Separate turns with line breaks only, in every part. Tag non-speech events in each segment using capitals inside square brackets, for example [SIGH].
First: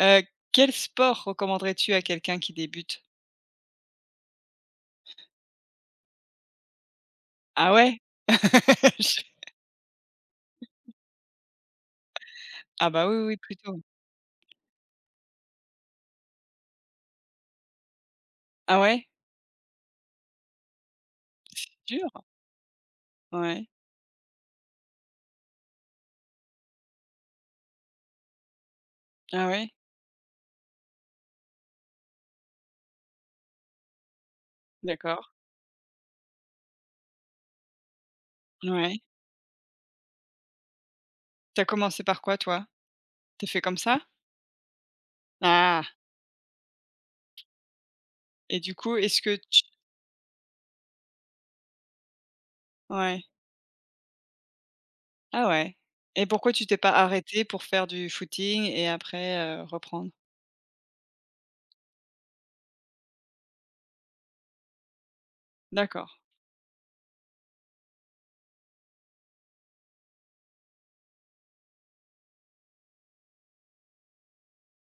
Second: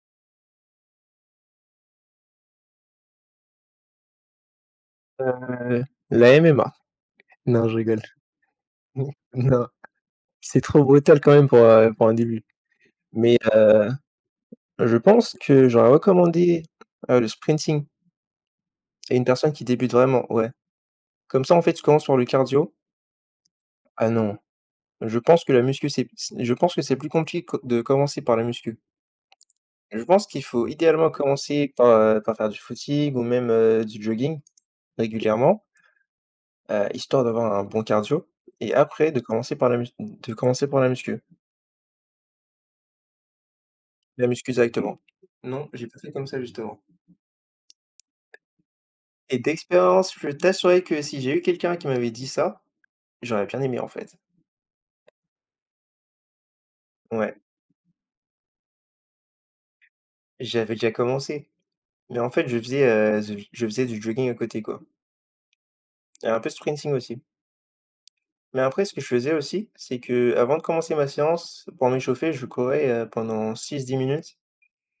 Heu, Quel sport recommanderais-tu à quelqu'un qui débute?
Heu, la MMA. Non,
Ah
je
ouais?
rigole. [LAUGHS]
[LAUGHS]
N
Je
Non, c'est trop brutal quand même pour un début.
ah bah, oui, oui,
Mais,
plutôt.
je pense que j'aurais recommandé, le sprinting
Ah ouais?
à une personne qui débute vraiment, ouais. Comme ça, en
C'est
fait, tu commences
dur?
par le cardio.
Ouais.
Ah non, je pense que la muscu, c'est je pense que c'est plus compliqué co de commencer par la muscu.
Ah ouais?
Je pense qu'il faut idéalement commencer par, par faire du footing ou même, du jogging
D'accord.
régulièrement, histoire d'avoir un bon cardio et
Ouais.
après de commencer par la mus de commencer par la muscu.
T'as commencé par quoi toi? Tu fait comme ça?
La muscu directement? Non,
Ah,
j'ai pas fait comme ça justement.
et du coup, est-ce que
Et
tu,
d'expérience, je peux t'assurer que si j'ai eu quelqu'un qui m'avait dit ça,
ouais.
j'aurais bien aimé en fait.
Ah ouais, et pourquoi tu t'es pas
Ouais,
arrêté pour faire du footing et après, reprendre?
j'avais déjà commencé. Mais en fait, je faisais, je faisais du jogging à côté quoi
D'accord.
et un peu de sprinting aussi. Mais après ce que je faisais aussi, c'est que avant de commencer ma séance, pour m'échauffer, je courais, pendant 6 10 minutes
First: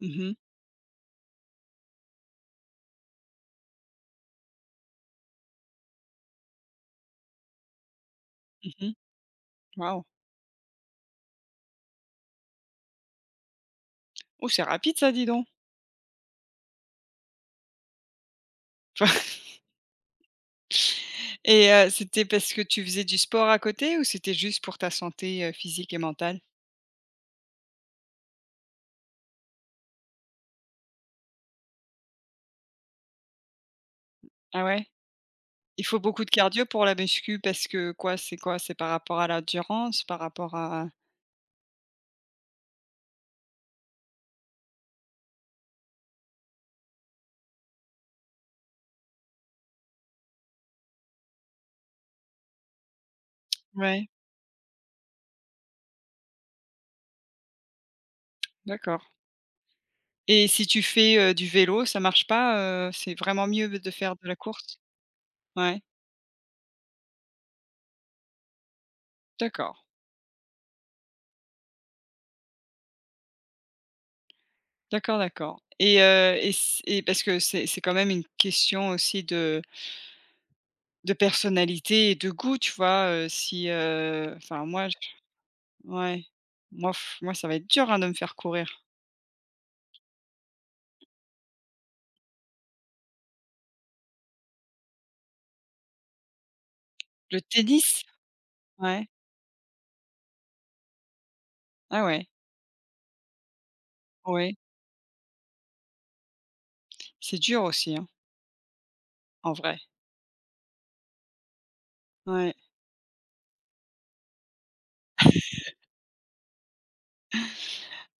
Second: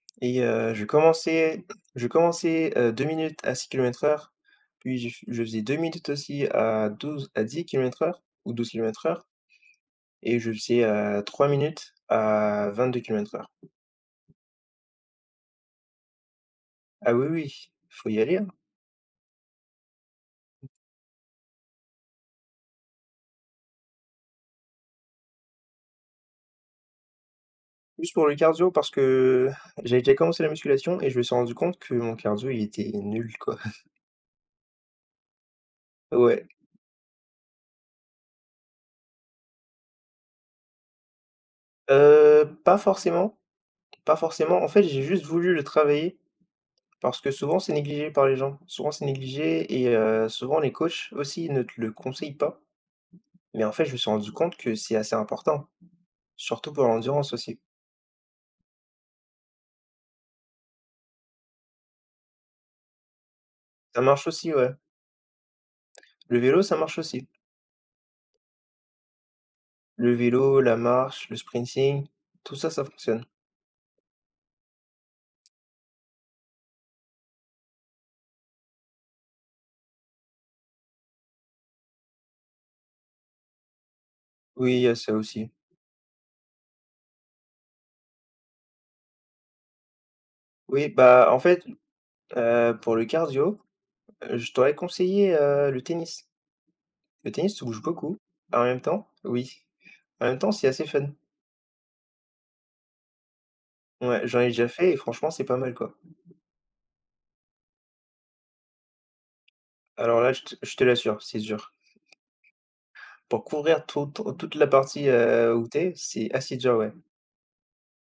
Mhm. Mhm.
et je commençais, 2 minutes à 6 kilomètres heure, puis je faisais 2 minutes aussi à douze à dix kilomètres heure ou douze
Mmh mh.
kilomètres heure
Waouh!
Et je faisais, 3 minutes à 22 kilomètres heure.
Oh, c'est rapide ça, dis donc.
Ah oui, oui, faut y aller, hein.
[LAUGHS] Et c'était parce que tu faisais du sport à côté ou c'était juste pour ta santé, physique et mentale?
Juste pour le cardio parce que [LAUGHS] j'avais déjà commencé la musculation et je me suis rendu compte que mon cardio, il était nul, quoi.
Ah ouais? Il faut beaucoup de
Ouais,
cardio pour la muscu parce que quoi? C'est quoi? C'est par rapport à l'endurance, par rapport à,
pas forcément, pas forcément. En fait, j'ai juste voulu le travailler parce que souvent c'est négligé par les gens. Souvent c'est négligé et souvent les coachs aussi ne te le conseillent pas. Mais en fait, je me
ouais,
suis rendu compte que c'est assez important, surtout pour l'endurance aussi.
d'accord. Et si tu fais, du vélo, ça marche pas, c'est vraiment mieux de
Ça
faire de
marche
la
aussi, ouais.
course? Ouais,
Le vélo, ça marche aussi.
d'accord,
Le vélo, la marche, le sprinting, tout ça, ça fonctionne.
d'accord, d'accord. Et c et parce que c'est quand même une question aussi de personnalité et de goût, tu vois? Si, enfin
Oui, il
moi.
y a ça aussi.
Ouais. Moi ça va être dur, hein, de me faire courir.
Oui, bah, en fait, pour le cardio, je t'aurais conseillé, le tennis. Le
Le
tennis, tu bouges
tennis?
beaucoup. En même
Ouais.
temps oui, en même temps, c'est assez fun.
Ah ouais.
Ouais, j'en ai
Ouais.
déjà fait et franchement, c'est pas mal, quoi.
C'est dur aussi, hein, en vrai.
Alors là, je te l'assure, c'est dur.
Ouais.
Pour courir toute la partie, où tu c'est assez dur, ouais.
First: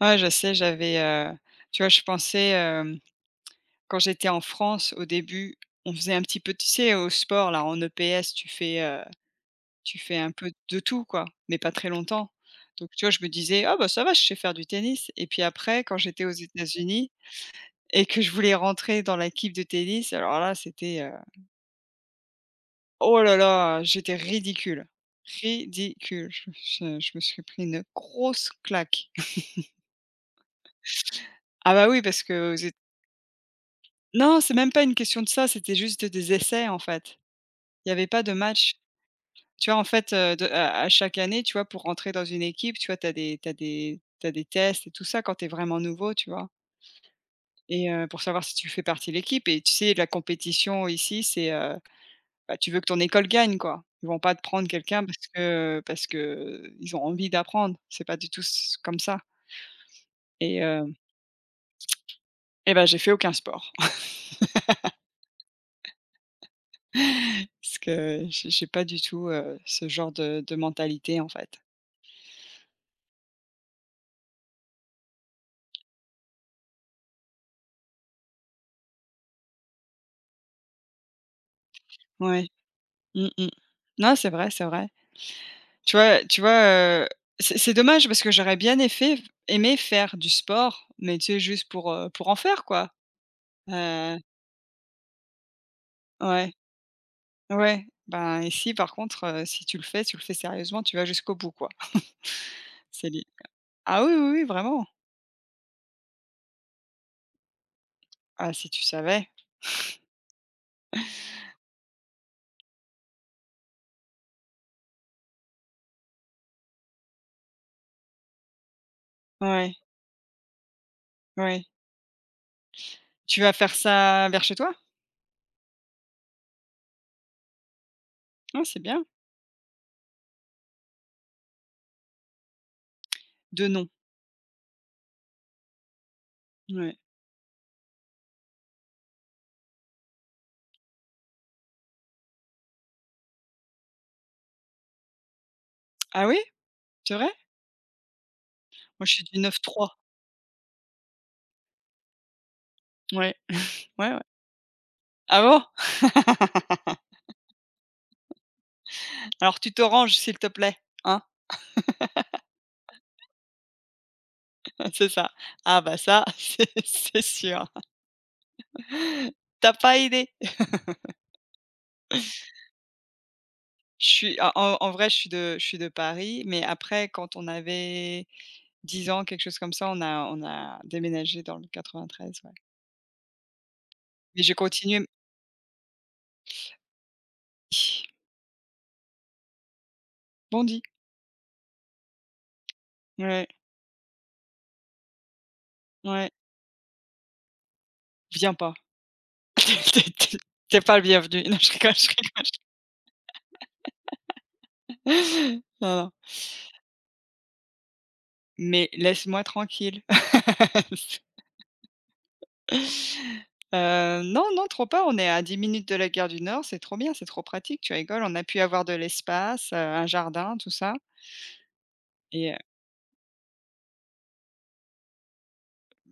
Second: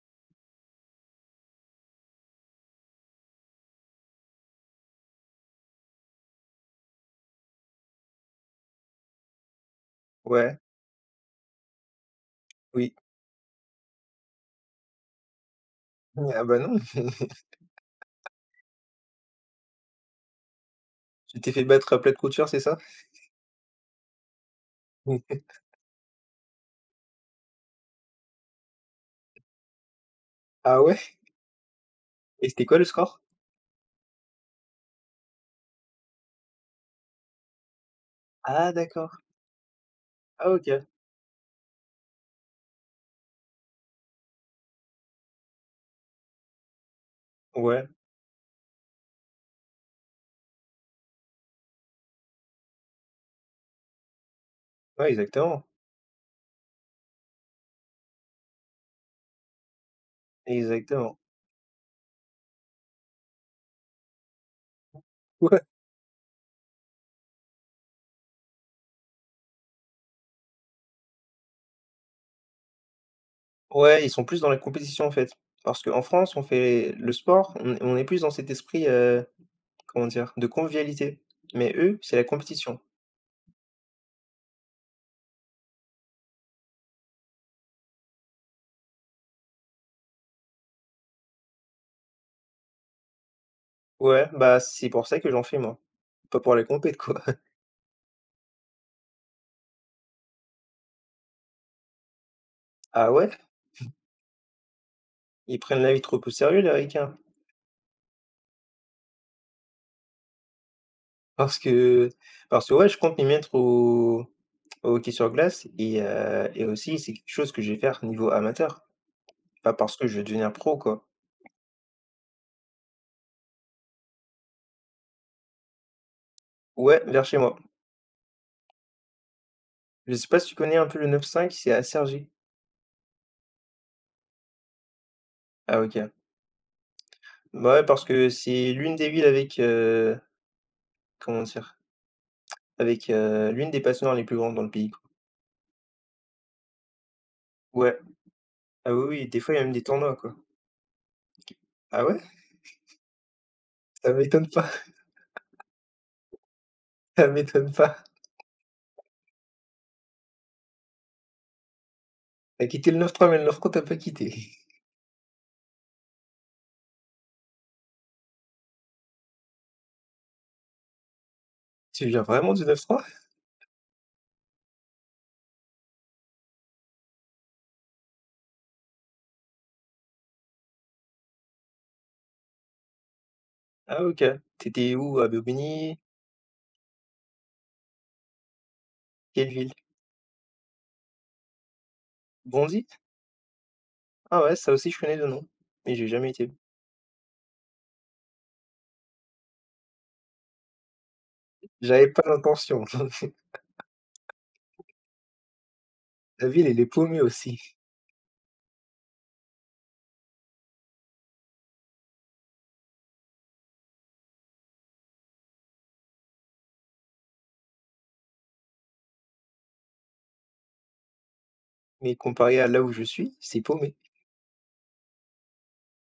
Ouais, je sais, j'avais, tu vois, je pensais, quand j'étais en France au début, on faisait un petit peu, tu sais, au sport là, en EPS, tu fais un peu
Ouais,
de tout quoi, mais pas très longtemps. Donc
oui.
tu vois, je me disais: «Ah bah ça va, je sais faire du tennis», et puis après quand j'étais aux
Ah bah, non.
États-Unis
[LAUGHS]
et que je voulais rentrer dans l'équipe de tennis, alors là, c'était,
Tu t'es fait battre à plate couture, c'est ça?
oh là là, j'étais ridicule,
[LAUGHS]
ridicule. Je me suis pris une grosse claque.
Ah ouais?
Ah bah, oui, parce
Et
que aux
c'était
Ét
quoi le score?
non, c'est même pas une question de ça, c'était juste des essais, en fait. Il y avait pas de
Ah
match.
d'accord.
Tu vois, en fait, de
Ah OK.
à chaque année, tu vois, pour rentrer dans une équipe, tu vois, tu as des t'as des t'as des tests et tout ça quand tu es vraiment nouveau, tu vois?
Ouais.
Et pour savoir si tu fais partie de l'équipe, et tu sais, la compétition ici, c'est, bah, tu veux que ton école gagne, quoi. Ils vont pas te prendre quelqu'un
Ouais,
parce
exactement,
que ils ont envie d'apprendre. C'est pas du tout s comme ça, et heu
exactement.
et ben j'ai fait aucun sport
Ouais,
[LAUGHS] parce que j'ai pas du tout, ce genre de mentalité, en fait.
ouais, ils sont plus dans la compétition, en fait. Parce qu'en France, on fait le sport, on est plus dans cet esprit, comment dire? De convivialité. Mais eux, c'est la
Ouais.
compétition.
Mmh mh. Non, c'est vrai, c'est vrai. Tu vois, c'est dommage parce que j'aurais bien aimé faire du sport, mais tu sais, juste pour en faire, quoi. Heu,
Ouais, bah, c'est pour ça que j'en fais, moi. Pas
ouais,
pour la compète, quoi. [LAUGHS]
ouais. Ben, ici, par contre, si tu le fais, tu le fais sérieusement, tu vas jusqu'au bout, quoi. C'est.
Ah ouais?
Ah oui, oui, oui, vraiment.
Ils prennent la vie trop au sérieux, les Ricains.
Ah, si tu savais.
Parce que parce que ouais, je compte m'y mettre au hockey sur glace et aussi c'est quelque chose que je vais faire niveau amateur, pas
Ouais,
parce que je vais devenir pro, quoi.
ouais. Tu vas faire ça vers chez toi?
Ouais, vers chez moi.
Ah, c'est bien.
Je sais pas si tu connais un peu le 95? C'est à Cergy.
De nom,
Ah OK.
ouais.
Bah, ouais, parce que c'est l'une des villes avec, comment dire? Avec, l'une des patinoires les plus grandes dans le pays, quoi.
Ah oui? C'est vrai?
Ouais. Ah
Moi,
oui,
je suis
oui,
du
des fois, il y a même des
9-3.
tournois, quoi. Ah ouais?
Ouais, ouais,
Ça
ouais.
m'étonne pas,
Ah bon? [LAUGHS]
[LAUGHS] ça m'étonne pas.
Alors tu te ranges, s'il te plaît, hein?
T'as quitté le 9-3 mais le 9-3 tu pas quitté. [LAUGHS]
[LAUGHS] C'est ça. Ah bah ça, [LAUGHS] c'est sûr. T'as pas idée.
Tu viens vraiment du 9-3?
Je suis en vrai, je suis de Paris, mais après, quand on avait 10 ans, quelque chose comme ça, on a déménagé dans le 93, ouais.
Ah OK.
Mais j'ai
T'étais
continué.
où? À Bobigny? Quelle ville?
Bondy,
Bondy?
[SNIFFS] ouais.
Ah ouais, ça aussi je connais le nom, mais j'ai
Ouais,
jamais été.
viens pas. [LAUGHS] T'es es tu pas le bienvenu. Non, je rigole, je
J'avais pas
rigole.
l'intention. [LAUGHS]
[LAUGHS] Non, non,
La ville, elle est paumée aussi,
mais laisse-moi tranquille. [LAUGHS] Non, non, trop pas, on est à 10 minutes de la Gare du Nord, c'est trop bien, c'est trop pratique, tu rigoles. On a pu avoir de l'espace, un jardin, tout ça,
mais
et
comparé à là où je suis, c'est paumé.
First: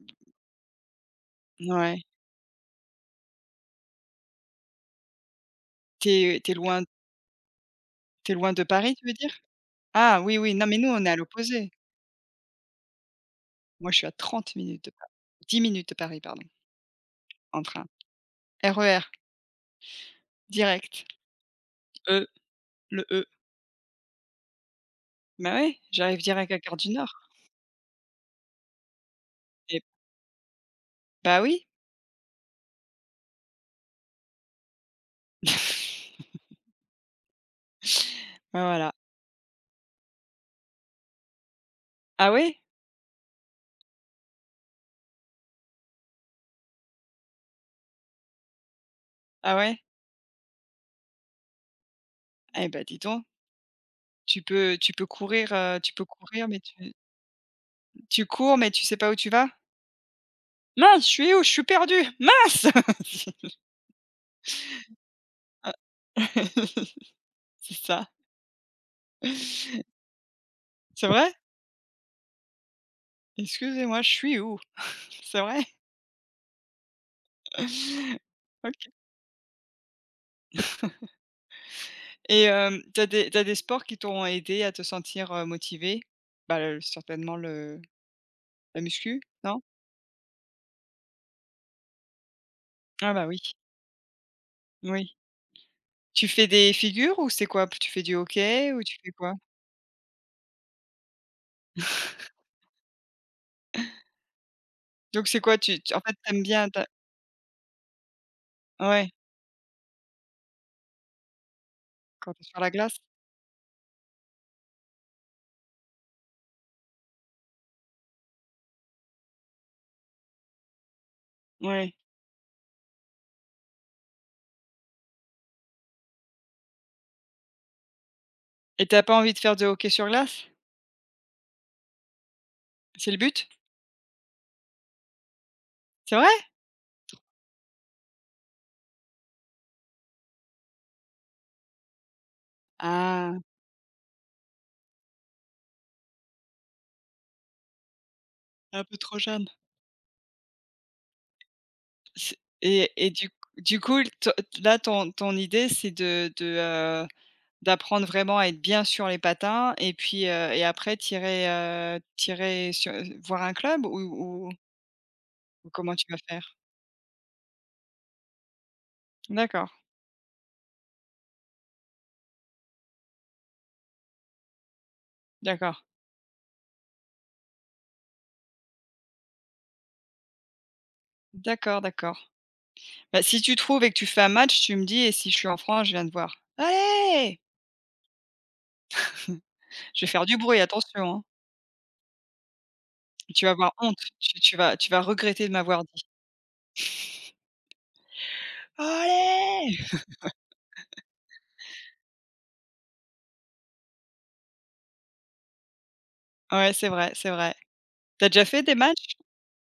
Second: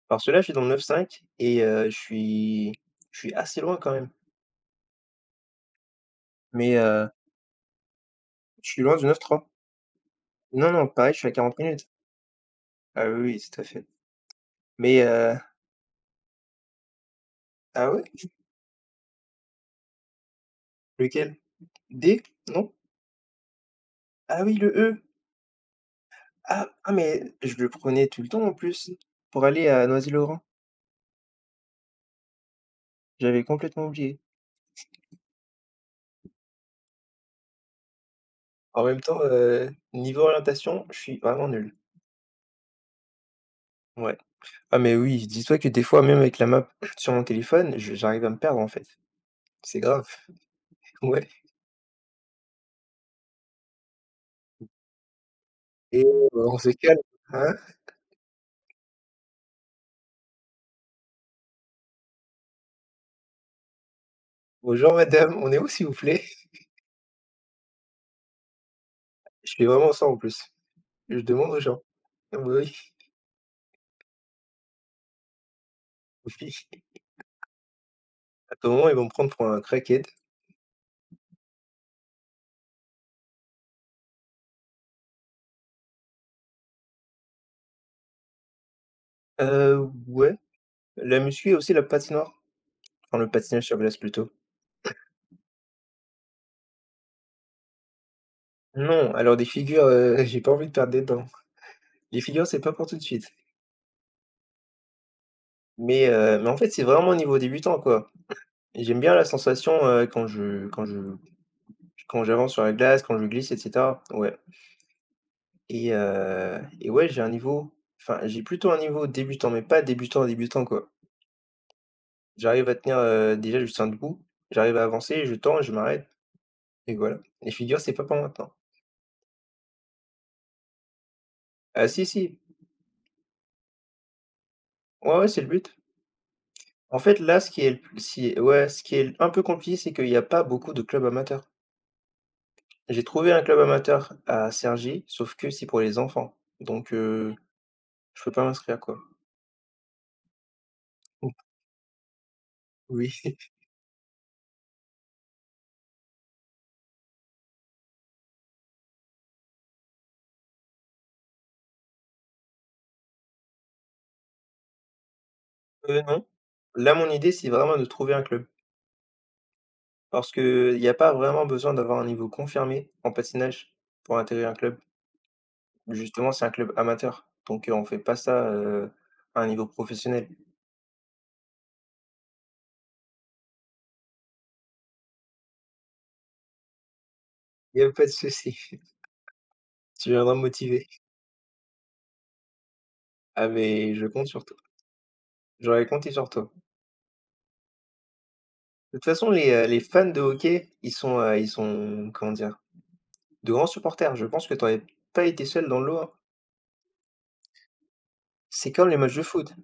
Parce que là, je suis dans le 9-5 et je
ouais.
suis je suis assez loin quand même,
t'es t'es
mais
loin t'es loin de
je suis
Paris,
loin du
tu veux dire?
9-3.
Ah oui, oui, non,
Non,
mais
non,
nous, on est
pareil,
à
je suis à 40
l'opposé.
minutes. Ah oui, oui, c'est tout à fait,
Moi, je suis à 30 minutes de
mais
Paris, 10 minutes de Paris, pardon, en train.
ah ouais?
RER direct.
Lequel? D?
E,
Non?
le E.
Ah oui, le E!
Bah ouais, j'arrive direct à
Ah
Gare du
ah
Nord,
mais je le prenais tout le temps en plus pour aller
et
à Noisy-le-Grand.
bah oui.
J'avais complètement oublié.
[LAUGHS] Bah
En
voilà.
même temps, niveau orientation, je suis vraiment nul.
Ah ouais?
Ouais. Ah mais oui, dis-toi que des fois, même avec la map sur mon téléphone, je j'arrive à me perdre, en fait.
Ah ouais?
C'est grave, [LAUGHS] ouais.
Eh bah, dis donc, tu
«Eh
peux courir,
oh, on
mais
se
tu
calme, hein?
tu cours, mais tu sais pas où tu vas? «Mince, je suis où? Je suis perdu! Mince!» [LAUGHS]
Bonjour madame, on est où
Ah.
s'il vous plaît?»
[LAUGHS] C'est ça.
Je fais vraiment ça en plus.
C'est
Je
vrai?
demande aux gens. Ah bah oui,
«Excusez-moi, je suis où?» C'est vrai?
[LAUGHS] oui. À tout moment,
OK,
ils vont me prendre pour un crackhead.
et tu des t'as des sports qui t'ont aidé à te sentir, motivé? Bah, le certainement le la muscu, non?
Heu, ouais, la muscu et aussi la patinoire.
Ah
Enfin,
bah
le
oui,
patinage sur glace plutôt.
oui. Tu fais des figures ou c'est quoi? Tu fais du hockey ou tu fais
Non,
quoi?
alors des figures, [LAUGHS] j'ai pas envie de perdre des dents. Les figures, c'est pas pour tout de suite.
Donc c'est quoi? Tu en fait, t'aimes
Mais en
bien
fait,
tu,
c'est vraiment niveau débutant, quoi. Et j'aime
ouais,
bien la sensation, quand
quand tu es
j'avance
sur
sur
la
la
glace?
glace, quand je glisse et cetera, ouais. Et et ouais, j'ai un niveau enfin, j'ai plutôt un niveau débutant, mais pas débutant, débutant, quoi.
Ouais,
J'arrive à tenir, déjà, juste un debout, j'arrive à avancer, je tends, je m'arrête et voilà, les figures c'est pas pour maintenant.
et t'as pas envie de faire de hockey sur glace?
Ah si, si,
C'est le but?
ouais, ouais, c'est le but.
C'est vrai?
En fait, là, ce qui est le p si ouais, ce qui est un peu compliqué, c'est qu'il y a pas beaucoup de clubs amateurs. J'ai trouvé
Ah,
un club amateur à Cergy, sauf que c'est pour les enfants, donc je peux pas
t'es
m'inscrire,
un peu
quoi.
trop jeune. C'est,
[LAUGHS] oui.
du coup, te là, ton idée, c'est heu, d'apprendre vraiment à être bien sur les patins, et puis, et après tirer irais, sur voir un club, ou comment tu vas
Non.
faire?
Là, mon idée, c'est vraiment de trouver un club
D'accord,
parce qu'il y a pas vraiment besoin d'avoir un niveau confirmé en patinage pour intégrer un club.
d'accord,
Justement, c'est un club amateur, donc on fait pas ça, à un niveau professionnel.
d'accord, d'accord. Bah, si tu trouves et que tu fais un match, tu me dis, et si je suis en France, je viens te voir. «Allez!»
Il y a pas de souci, [LAUGHS]
[LAUGHS] Je vais
tu
faire du
viendras me
bruit,
motiver.
attention, hein. Tu
Ah
vas avoir honte,
mais je compte
tu
sur
tu
toi,
vas tu vas regretter de m'avoir
j'aurais
dit:
compté sur toi. De toute façon, les
«Allez!»
fans de hockey, ils sont, comment dire? De grands supporters. Je pense que tu aurais pas été seul dans le lot, hein.
Ouais, c'est vrai, c'est vrai. T'as déjà fait
C'est
des
comme les matchs
matchs?
de foot.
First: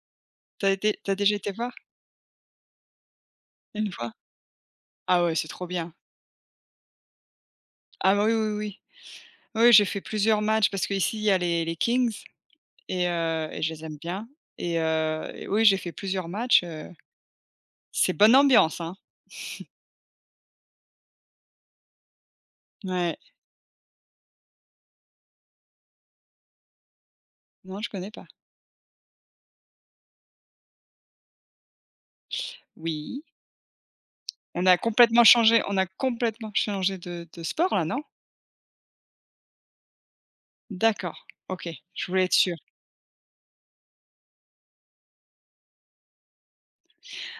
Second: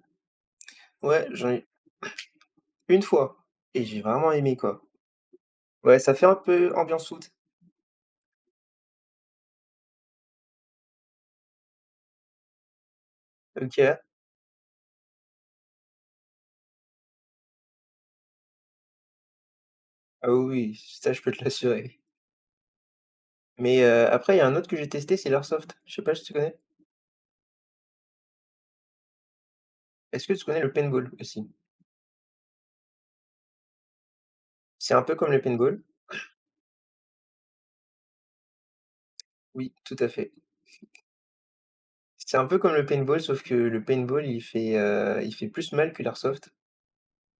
T'as été t'as
Ouais,
déjà
j'en
été
ai
voir?
une fois et
Une
j'ai
fois?
vraiment aimé, quoi.
Ah ouais, c'est trop bien.
Ouais, ça fait un peu ambiance foot.
Ah bah, oui, oui, oui. Oui, j'ai fait plusieurs matchs parce qu'ici, il y a les Kings, et je les aime
OK.
bien, et oui, j'ai fait plusieurs matchs, c'est bonne ambiance, hein.
Ah oui, oui, ça je peux te l'assurer.
Ouais.
Mais après il y a un autre que j'ai testé, c'est l'airsoft. Je sais pas si tu connais?
Non, je connais pas.
Est-ce que tu connais le paintball aussi?
Oui. On a
C'est un peu
complètement
comme le
changé on
paintball,
a complètement changé de sport là, non?
oui, tout à fait.
D'accord, OK, je voulais être
C'est un
sûre.
peu comme le paintball sauf que le paintball il fait plus mal que l'airsoft,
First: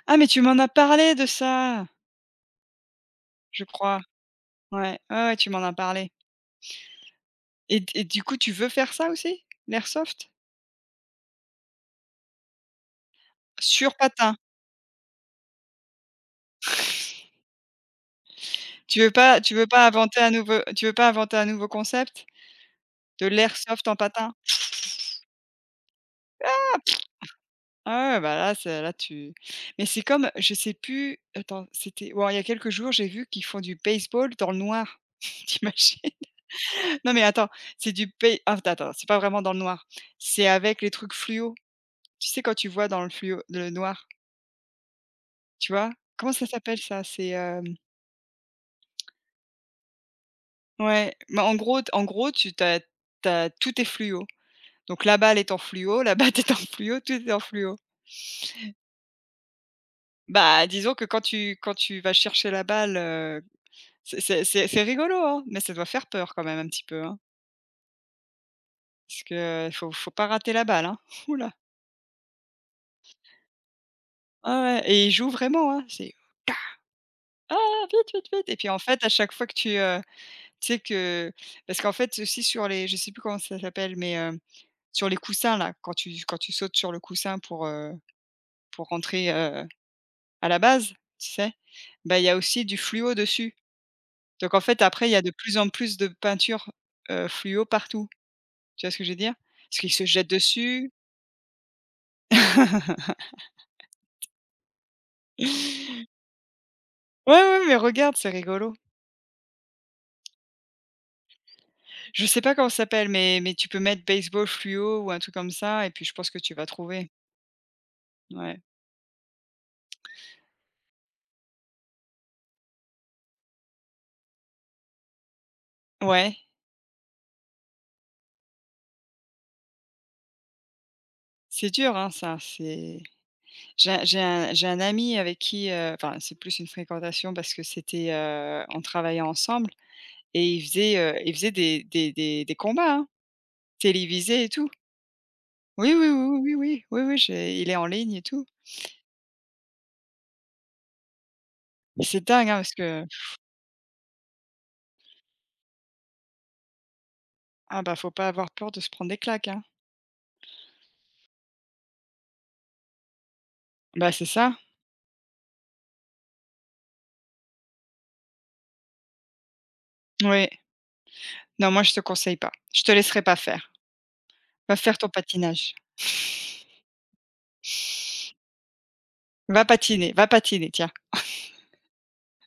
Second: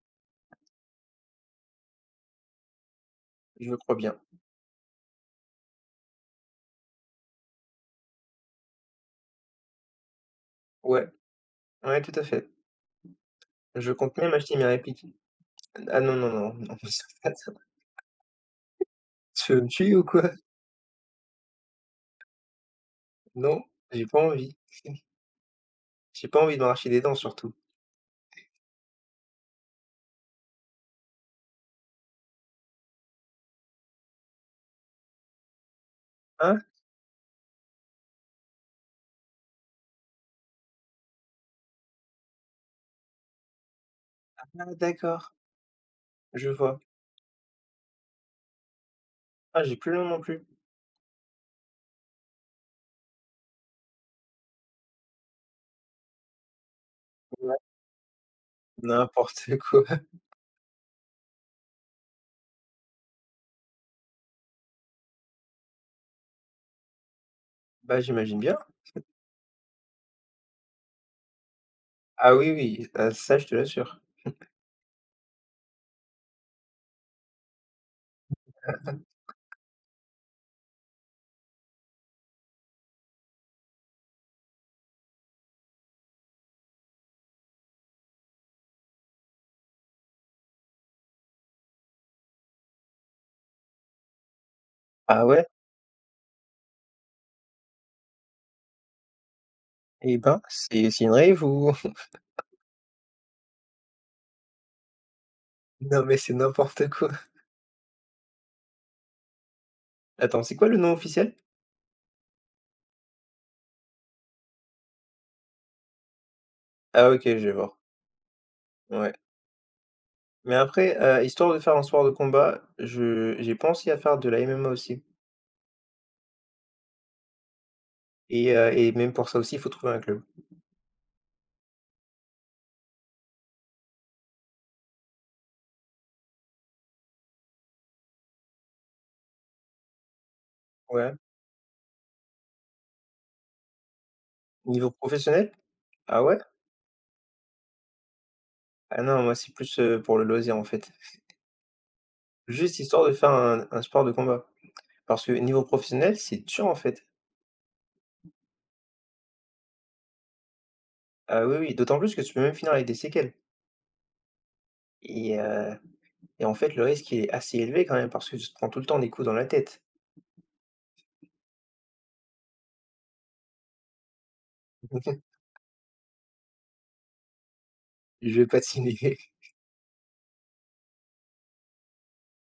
Ah, mais tu m'en as parlé de ça, je
je crois
crois.
bien.
Ouais, ouais, ouais, tu m'en as parlé, et du coup, tu veux faire ça aussi? L'airsoft?
Ouais, ouais, tout à fait. Je
Sur
compte même
patin?
acheter mes répliques. Ah non, non, non, non, [LAUGHS] ça pas ça.
Tu veux pas
Tu
tu
veux
veux
me
pas
tuer ou
inventer un
quoi?
nouveau tu veux pas inventer un nouveau concept? De
Non,
l'airsoft en
j'ai pas
patin?
envie. [LAUGHS] J'ai pas envie de m'arracher des dents surtout.
Ah ouais, bah là, c'est là tu, mais c'est comme, je sais plus, attends, c'était. Bon, il y a quelques jours, j'ai vu qu'ils font du baseball dans le noir. [LAUGHS] T'imagines?
Hein?
Non mais attends, c'est du pay ah, attends, c'est pas vraiment dans le noir. C'est avec les trucs fluo. Tu sais, quand tu vois dans le fluo le noir,
Ah d'accord,
tu vois? Comment ça
je
s'appelle
vois.
ça? C'est,
Ah j'ai plus le nom non plus.
ouais. Mais en gros tu tu as tout est fluo. Donc la balle est en fluo, la batte est en fluo, tout est en fluo.
N'importe quoi.
Bah, disons que quand tu vas chercher la balle, c'est rigolo, hein, mais ça doit faire peur quand même un petit peu, hein?
Bah, j'imagine bien.
Parce que faut pas rater la balle, hein. [LAUGHS] Ouh là!
Ah oui, oui, ah ça, je te l'assure.
Ouais, ouais, et il joue vraiment, hein, c'est. Ah! Vite, vite, vite! Et puis, en fait, à chaque fois que tu sais que, parce qu'en fait, aussi sur les je sais plus comment ça s'appelle, mais, sur les coussins là, quand tu sautes sur le coussin pour rentrer, à la base, tu sais? Bah, il y a aussi du fluo dessus. Donc en fait, après, il y a
Ah
de
ouais?
plus en plus de peinture fluo partout. Tu vois ce que je veux dire? Parce qu'ils se
Eh
jettent
ben, c'est
dessus.
c'est une rave ou? [LAUGHS]
[LAUGHS]
Non, mais c'est n'importe quoi.
Ouais, ouais, mais regarde, c'est rigolo.
Attends, c'est quoi le nom officiel?
Je sais pas comment ça s'appelle, mais tu peux mettre baseball fluo ou un truc comme ça, et puis je pense que tu vas trouver.
Ah OK, je vais voir.
Ouais.
Ouais. Mais après, histoire de faire un sport de combat, je j'ai pensé à faire de la MMA aussi
Ouais.
et même pour ça aussi, il faut trouver un club.
C'est dur, hein, ça, c'est. J'ai un ami avec qui, enfin, c'est plus une fréquentation parce que c'était, on travaillait ensemble, et il faisait,
Ouais.
heu, il faisait des combats, hein, télévisés et tout.
Niveau professionnel?
Oui, oui,
Ah
oui,
ouais?
oui, oui, oui, oui, j'ai il est en ligne et tout.
Ah non, moi, c'est plus, pour le loisir, en fait.
C'est dingue, hein, parce
Juste
que,
histoire de faire un sport de combat parce que niveau professionnel, c'est dur, en fait.
ah bah, faut pas avoir peur de se prendre des claques, hein.
Ah oui, oui, d'autant plus que tu peux même finir avec des séquelles
Bah, c'est ça.
et heu et en fait, le risque, il est assez élevé quand même parce que tu te prends tout le temps des coups dans la tête.
Oui. Non, moi, je te conseille pas. Je te laisserai pas faire. Va faire ton
[LAUGHS]
patinage.
Je
[LAUGHS]
vais pas te [LAUGHS]
Va patiner, tiens.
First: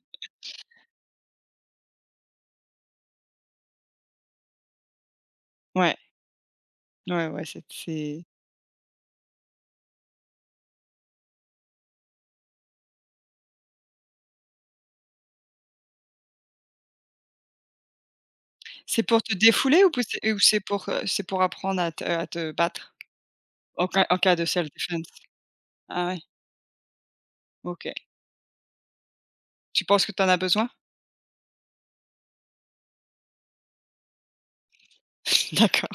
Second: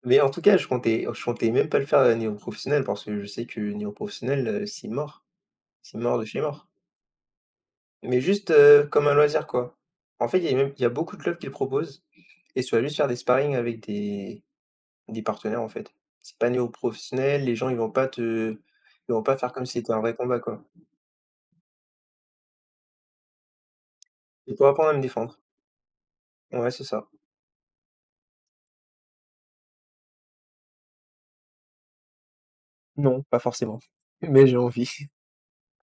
Mais en tout cas, je comptais même pas le faire, niveau professionnel parce que je sais que niveau professionnel, c'est mort.
Ouais,
C'est mort de chez mort.
ouais, ouais, c'est
Mais
c'est
juste, comme un loisir, quoi. En fait, il y a beaucoup de clubs qui le proposent et tu vas juste faire des sparring avec des partenaires, en fait. C'est pas niveau professionnel, les gens,
C'est
ils
pour
vont
te
pas faire comme si
défouler ou
c'était un
pou
vrai combat, quoi.
c'est pour apprendre à te battre? En cas de
C'est pour
self
apprendre à me
defense?
défendre.
Ah ouais,
Ouais, c'est ça.
OK. Tu penses que tu en as besoin?
Non, pas forcément, mais j'ai envie.
[LAUGHS] D'accord.